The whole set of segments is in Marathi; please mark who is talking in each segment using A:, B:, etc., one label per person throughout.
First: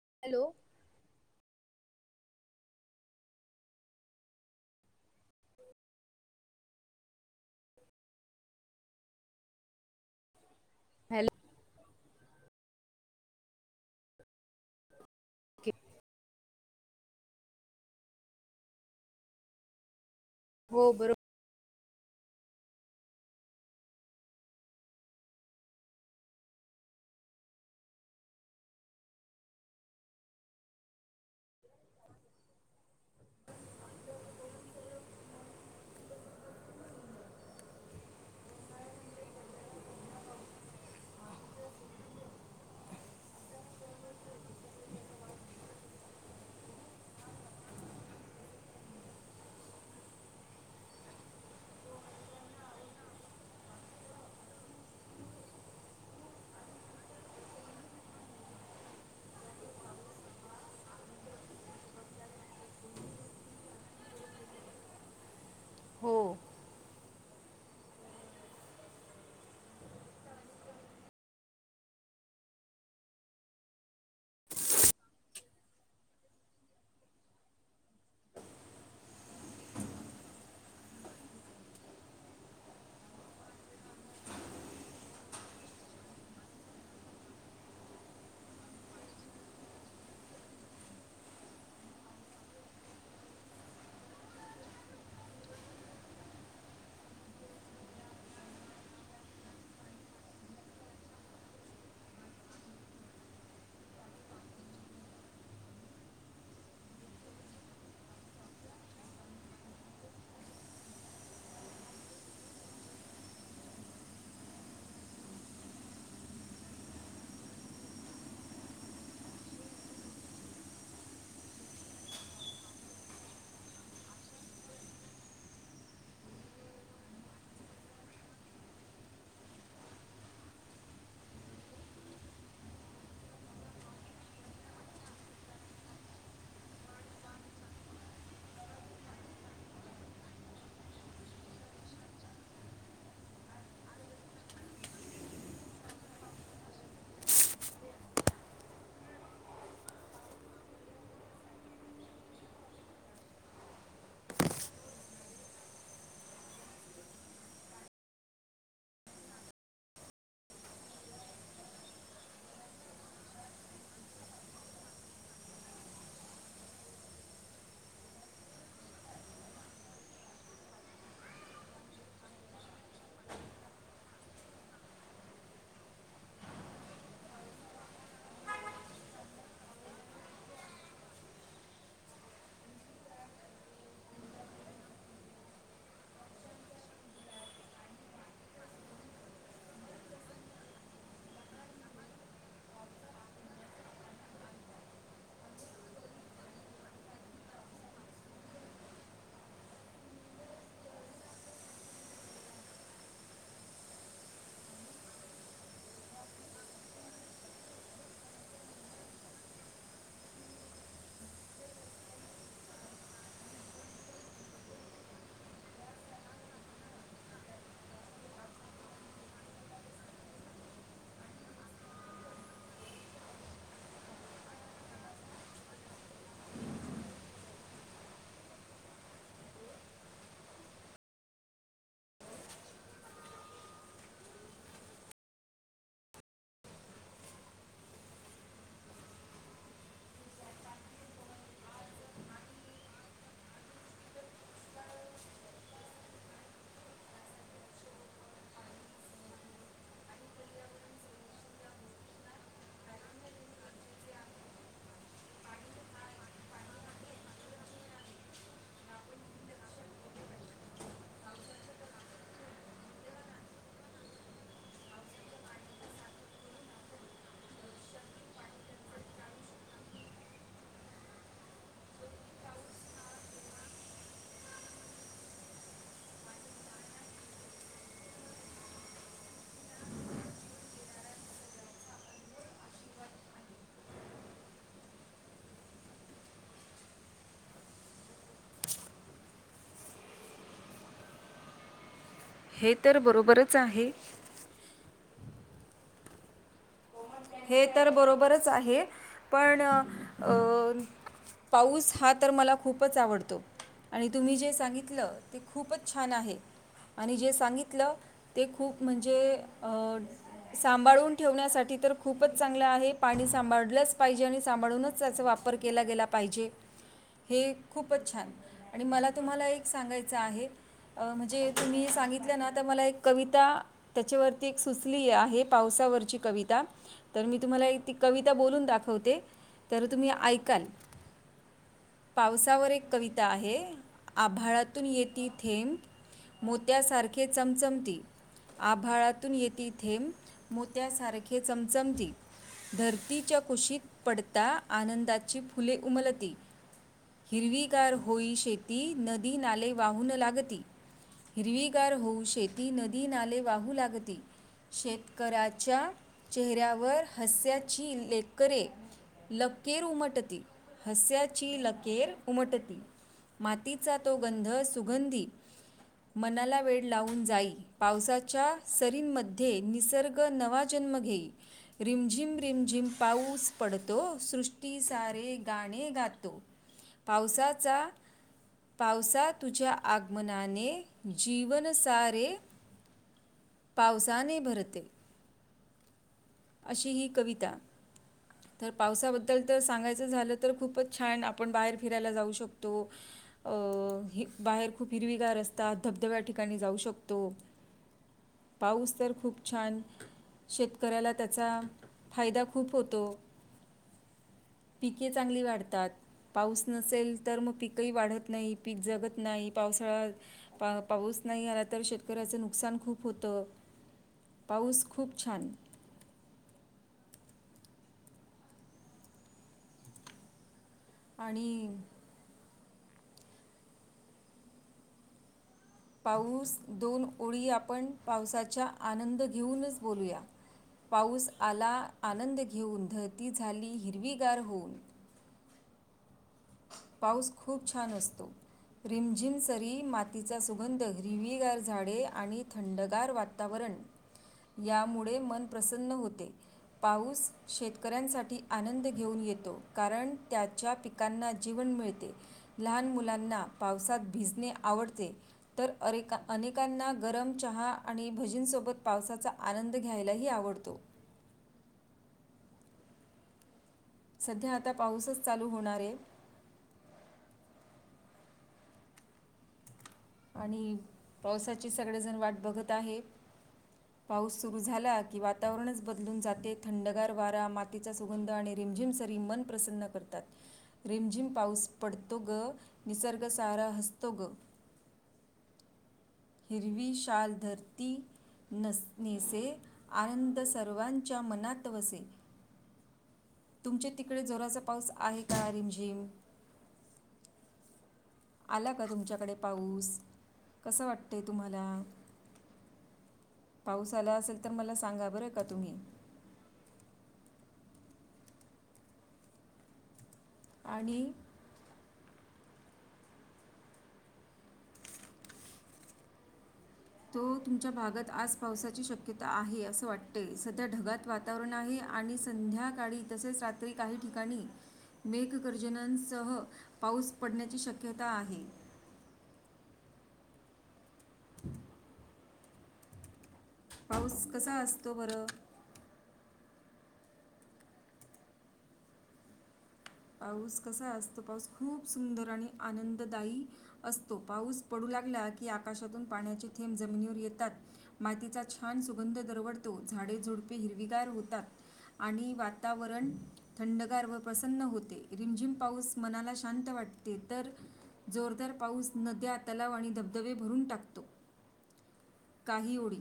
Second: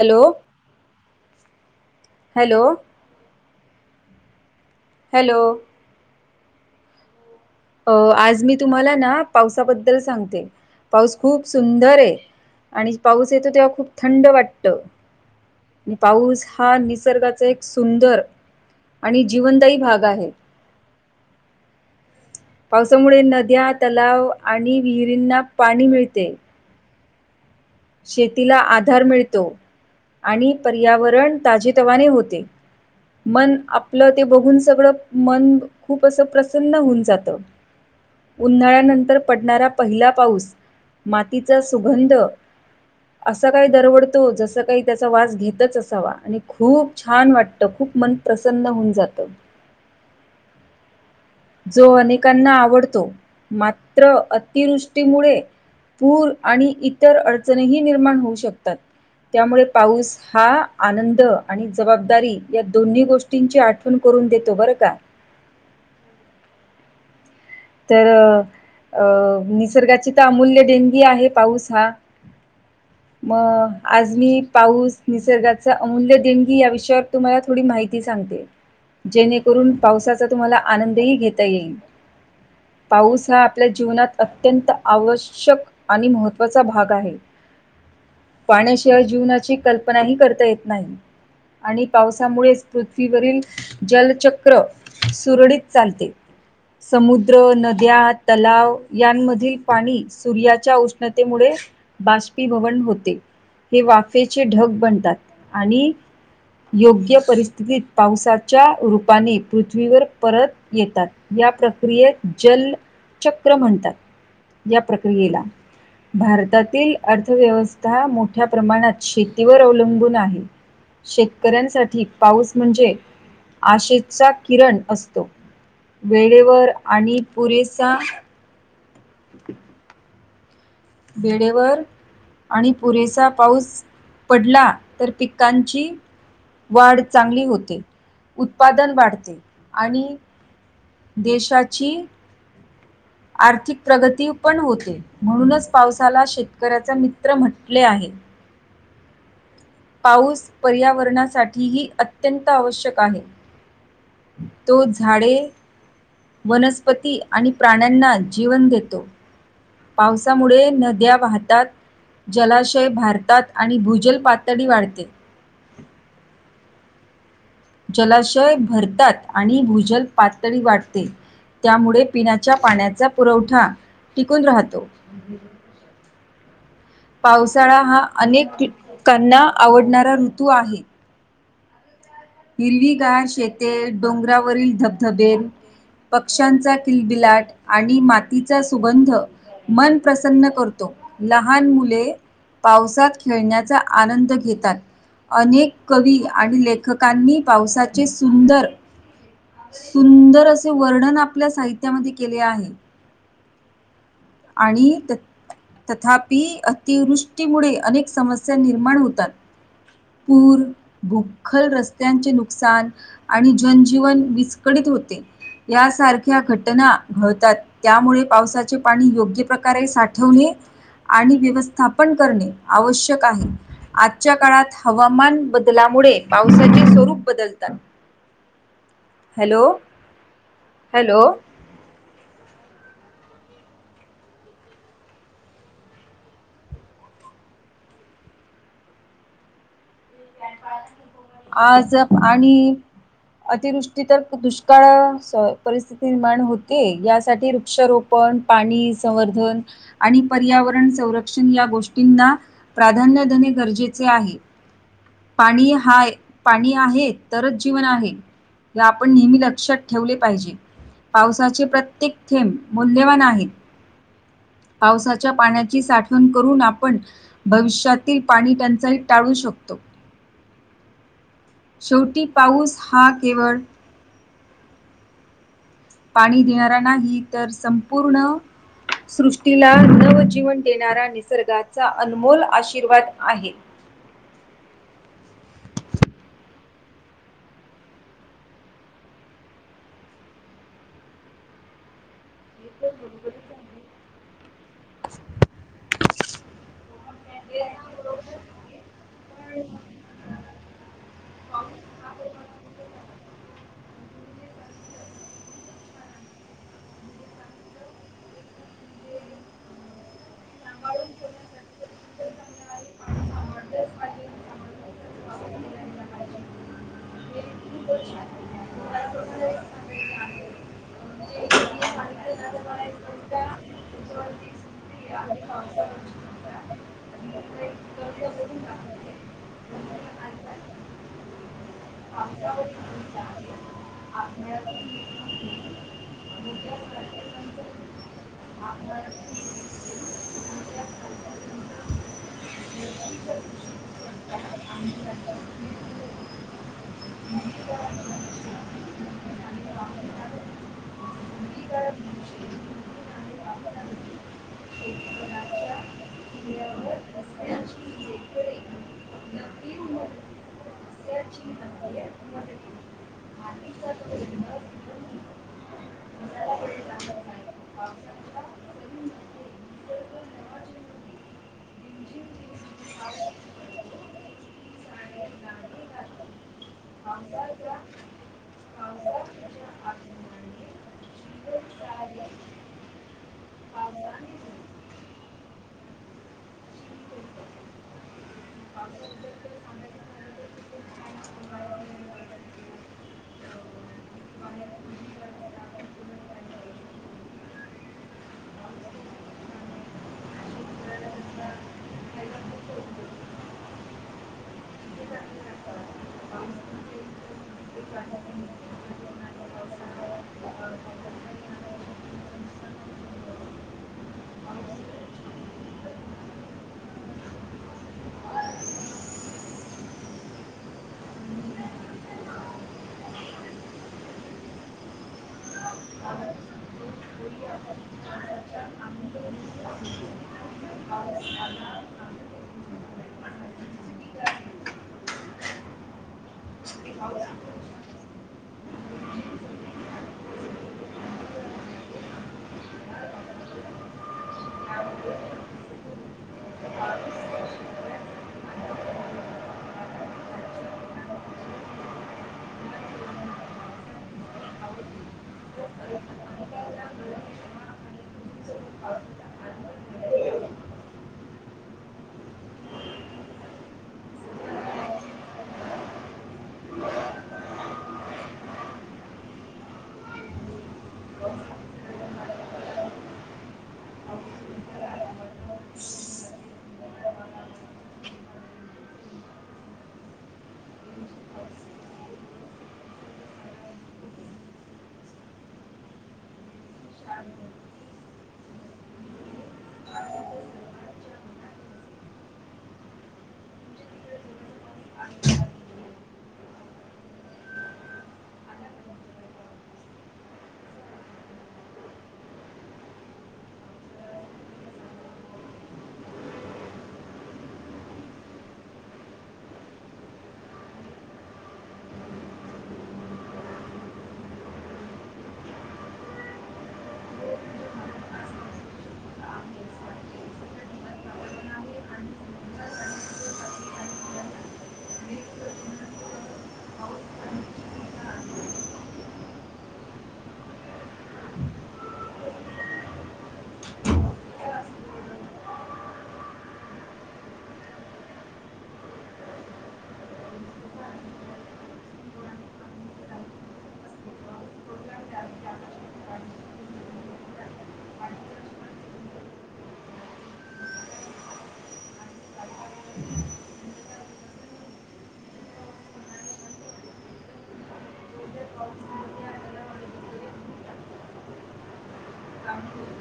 A: हॅलो! हॅलो! हॅलो! अ आज मी तुम्हाला ना पावसाबद्दल सांगते, पाऊस
B: हॅलो
A: खूप सुंदर हे. आणि पाऊस येतो तेव्हा खूप थंड वाटत.
B: ओके
A: आणि पाऊस हा निसर्गाचा एक सुंदर आणि जीवनदायी भाग आहे.
B: हो बरो
A: पावसामुळे नद्या, तलाव, आणि विहिरींना पाणी मिळते. शेतीला आधार मिळतो. आणि पर्यावरण ताजेतवाने होते. मन आपलं ते बघून सगळं मन खूप असं प्रसन्न होऊन जातं. उन्हाळ्यानंतर पडणारा पहिला पाऊस, मातीचा सुगंध, आसं काय दरवडतो जसं काही त्याचा वास घेतच असावा आणि खूप छान वाटतं, खूप मन प्रसन्न हुन जातं. जो अनेकांना आवडतो मात्र, अतिवृष्टीमुळे- पूर आणि इतर अडचणीही निर्माण होऊ शकतात, त्यामुळे पाऊस हा आनंद आणि जबाबदारी या दोन्ही गोष्टींची आठवण करून देतो बरं का?
B: हो.
A: तर अ निसर्गाची त आमूल्य देणगी आहे पाऊस हा. मग आज मी पाऊस निसर्गाचा अमूल्य देणगी या विषयावर तुम्हाला थोडी माहि ती सांगते जेणेकरून पावसाचा तुम्हाला आनंदही घेता येईल. पाऊस हा आपल्या जीवनात अत्यंत आवश्यक आणि महत्त्वाचा भाग आहे. पाण्याशिवाय जीवनाची कल्पनाही करता येत नाही. आणि पावसामुळेच पृथ्वीवरील जलचक्र सुरळीत चालते. समुद्र, नद्या, तलाव यांमधील पाणी सूर्याच्या उष्णतेमुळे बाष्पीभवन होते, हे वाफेचे ढग बनतात, आणि योग्य परिस्थितीत पावसाच्या रूपाने पृथ्वीवर परत येतात या प्रक्रियेत जल चक्र म्हणतात. या प्रक्रियेला भारतातील अर्थव्यवस्था मोठ्या प्रमाणात शेतीवर अवलंबून आहे. शेतकऱ्यांसाठी पाऊस म्हणजे आशेचा किरण असतो. वेळेवर आणि पुरेसा- [inaudible] वेडेवर आणि पुरेसा पाऊस पडला. तर पिकांची वाढ चांगली होते. उत्पादन वाढते आणि देशाची आर्थिक प्रगती पण होते. म्हणूनच, पावसाला शेतकऱ्याचे मित्र म्हटले आहे. पाऊस पर्यावरणा साठीही अत्यंत आवश्यक आहे. तो झाडे वनस्पती आणि प्राण्यांना जीवन देतो. पावसामुळे नद्या वाहतात. जलाशय भारतात आणि भूजल पातळी वाढते. जलाशय भरतात आणि भूजल पातळी वाढते. त्यामुळे, पिण्याच्या पाण्याचा पुरवठा टिकून राहतो. पावसाळा हा अनेक की कांना आवडणारा ऋतू आहे. हिरवीगार शेते, डोंगरावरील धबधबे पक्ष्यांचा किलबिलाट आणि मातीचा सुबंद मन प्रसन्न करतो. लहान मुले पावसात खेळण्याचा आनंद घेतात. अनेक कवी आणि लेखक कांनी पावसाचे सुंदर सुंदर असे वर्णन आपल्या साहित्यामध्ये केले आहे. आणि त त्या तथापि अतिवृष्टीमुळे अनेक समस्या निर्माण होतात. पूर, भूखल रस्त्यांचे नुकसान, आणि जनजीवन विस्कळीत होते. यासारख्या घटना घडतात, त्यामुळे पावसाचे पाणी योग्य प्रकारे साठवणे आणि व्यवस्थापन करणे आवश्यक आहे. आजच्या काळात हवामान बदलामुळे पावसाचे स्वरूप बदलतात. हॅलो, हॅलो, आज आणि अतिवृष्टी तर दुष्काळ स परिस्थिती निर्माण होते. यासाठी वृक्षरोप पण पाणी संवर्धन आणि पर्यावरण संरक्षण या गोष्टींना प्राधान्य देणे गरजेचे आहे. पाणी हाय पाणी आहे तरच जीवन आहे. या आपण नेहमी लक्षात ठेवले पाहिजे. पावसाचे प्रत्येक थेंब मौल्यवान आहेत. पावसाच्या पाण्याची साठवण करून आपण, भविष्यातील पाणी टंचाई टाळू शकतो. शेवटी पाऊस हा केवळ, पाणी देणारा नाही तर, संपूर्ण सृष्टीला नवजीवन देणारा निसर्गाचा अनमोल आशीर्वाद आहे.
B: हे तर बरोबरच आहे. हे तर बरोबरच आहे. पण अ पाऊस हा तर मला खूपच आवडतो. आणि तुम्ही जे सांगितलं ते खूपच छान आहे. आणि जे सांगितलं ते खूप म्हणजे अ सांभाळून ठेवण्यासाठी तर खूपच चांगलं आहे पाणी सांभाळलंच पाहिजे आणि सांभाळूनच त्याचा वापर केला गेला पाहिजे हे खूपच छान आणि मला तुम्हाला एक सांगायचं आहे अं म्हणजे तुम्ही सांगितलं ना तर मला एक कविता त्याच्यावरती एक सुचली आहे पावसावरची कविता तर मी तुम्हाला ती कविता बोलून दाखवते तर तुम्ही ऐकाल पावसावर एक कविता आहे आभाळातून येेती थेंब मोत्यासारखे चमचमती आभाळातून येते थेंब मोत्यासारखे चमचमती धरतीच्या कुशीत पडता आनंदाची फुले उमलती हिरवीगार होई शेती नदी नाले वाहून लागती हिरवीगार होऊ शेती नदी नाले वाहू लागती शेतकऱ्याच्या चेहऱ्यावर हस्याची लेकरे लकेर उमटते हस्याची लकेर उमटती मातीचा तो गंध सुगंधी मनाला वेड लावून जाई पावसाच्या सरींमध्ये निसर्ग नवा जन्म घेई रिम झिम रिम झिम पाऊस पडतो सृष्टीसारे गाणे गातो पावसाचा
A: [unintelligible]
B: पावसा तुझ्या आगमनाने जीवन सारे पावसाने भरते अशी ही कविता
A: [inaudible]
B: तर पावसाबद्दल तर सांगायचं झालं तर खूपच छान आपण बाहेर फिरायला जाऊ शकतो अं बाहेर खूप हिरवीगार असतात धबधब्या ठिकाणी जाऊ शकतो पाऊस तर खूप छान शेत कऱ्याला त्याचा फायदा खूप होतो पिके चांगली वाढतात पाऊस नसेल तर मग पीकही वाढत नाही पीक जगत नाही पावसाळा पा पाऊस नाही आला तर शेतकऱ्याचं नुकसान खूप होतं पाऊस खूप छान आणि पाऊस दोन ओळी आपण पावसाचा आनंद घेऊनच बोलूया पाऊस आला आनंद घेऊन धरती झाली हिरवीगार होऊन पाऊस खूप छान असतो रिमझिम सरी, मातीचा सुगंध, हिरवीगार झाडे आणि थंडगार वात तावरण यामुळे मन प्रसन्न होते. पाऊस शेतकऱ्यांसाठी आनंद घेऊन येतो कारण त्याच्या पि कांना जीवन मिळते, लहान मुलांना पावसात भिजणे आवडते. तर अरेका अनेकांना गरम चहा आणि भजींसोबत पावसाचा आनंद घ्यायलाही आवडतो. सध्या आता पाऊसच चालू होणार आहे.
A: [inaudible]
B: आणि पावसाची सगळेजण वाट बघत आहे
A: [inaudible]
B: पाऊस सुरू झाला की वातावरणच बदलून जाते थंडगार वारा, मातीचा सुगंध, आणि रिमझिम सरी मन प्रसन्न करतात. रिमझिम पाऊस पडतो गं, निसर्ग सारा हसतो गं. हिरवी शाल धरती नस - नेसे, आनंद सर्वांच्या मनात वसे. तुमच्या तिकडे जोराचा पाऊस आहे का रिमझिम? आला का तुमच्याकडे पाऊस, कसं वाटतंय तुम्हाला? पाऊस आला असेल तर मला सांगा बरं का तुम्ही? आणि [inaudible] तो तुमच्या भागात आज पावसाची शक्यता आहे असं वाटते सध्या ढगात वा तावरण आहे आणि संध्याकाळी तसेच रात्री काही ठिकाणी मेघगर्जनांसह, पाऊस पडण्याची शक्यता आहे. [inaudible] पाऊस कसा असतो बरं? पाऊस कसा असतो पाऊस खूप सुंदर आणि आनंददायी असतो. पाऊस पडू लागला की आकाशातून पाण्याचे थेंब जमिनीवर येतात. मातीचा छान सुगंध दरवडतो झाडे झुडपे हिरवीगार होतात. आणि वातावरण, थंडगार व प्रसन्न हो ते रिमझिम पाऊस मनाला शांत वाटते तर जोरदार पाऊस नद्या, तलाव आणि धबधबे भरून टाकतो. काही ओडी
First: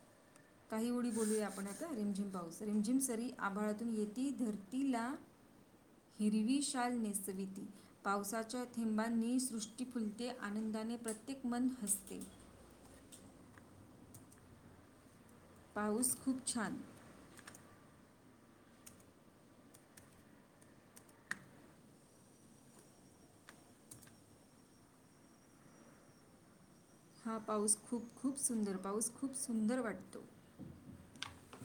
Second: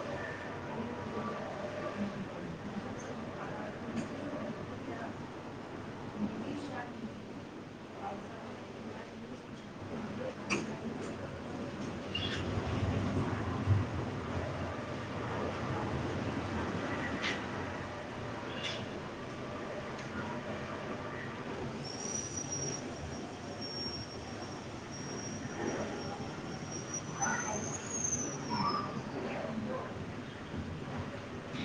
A: [inaudible]
B: काही ओडी बोलूया आपण आ का रिमझिम पाऊस रिमझिम सरी आभाळातून येेती धरतीला
A: [inaudible]
B: हिरवी शाल नेसविती. पावसाच्या थेंबांनी सृष्टी फुलते आनंदाने प्रत्येक मन हसते. पाऊस खूप छान हा पाऊस खूप खूप सुंदर पाऊस खूप सुंदर वाटतो.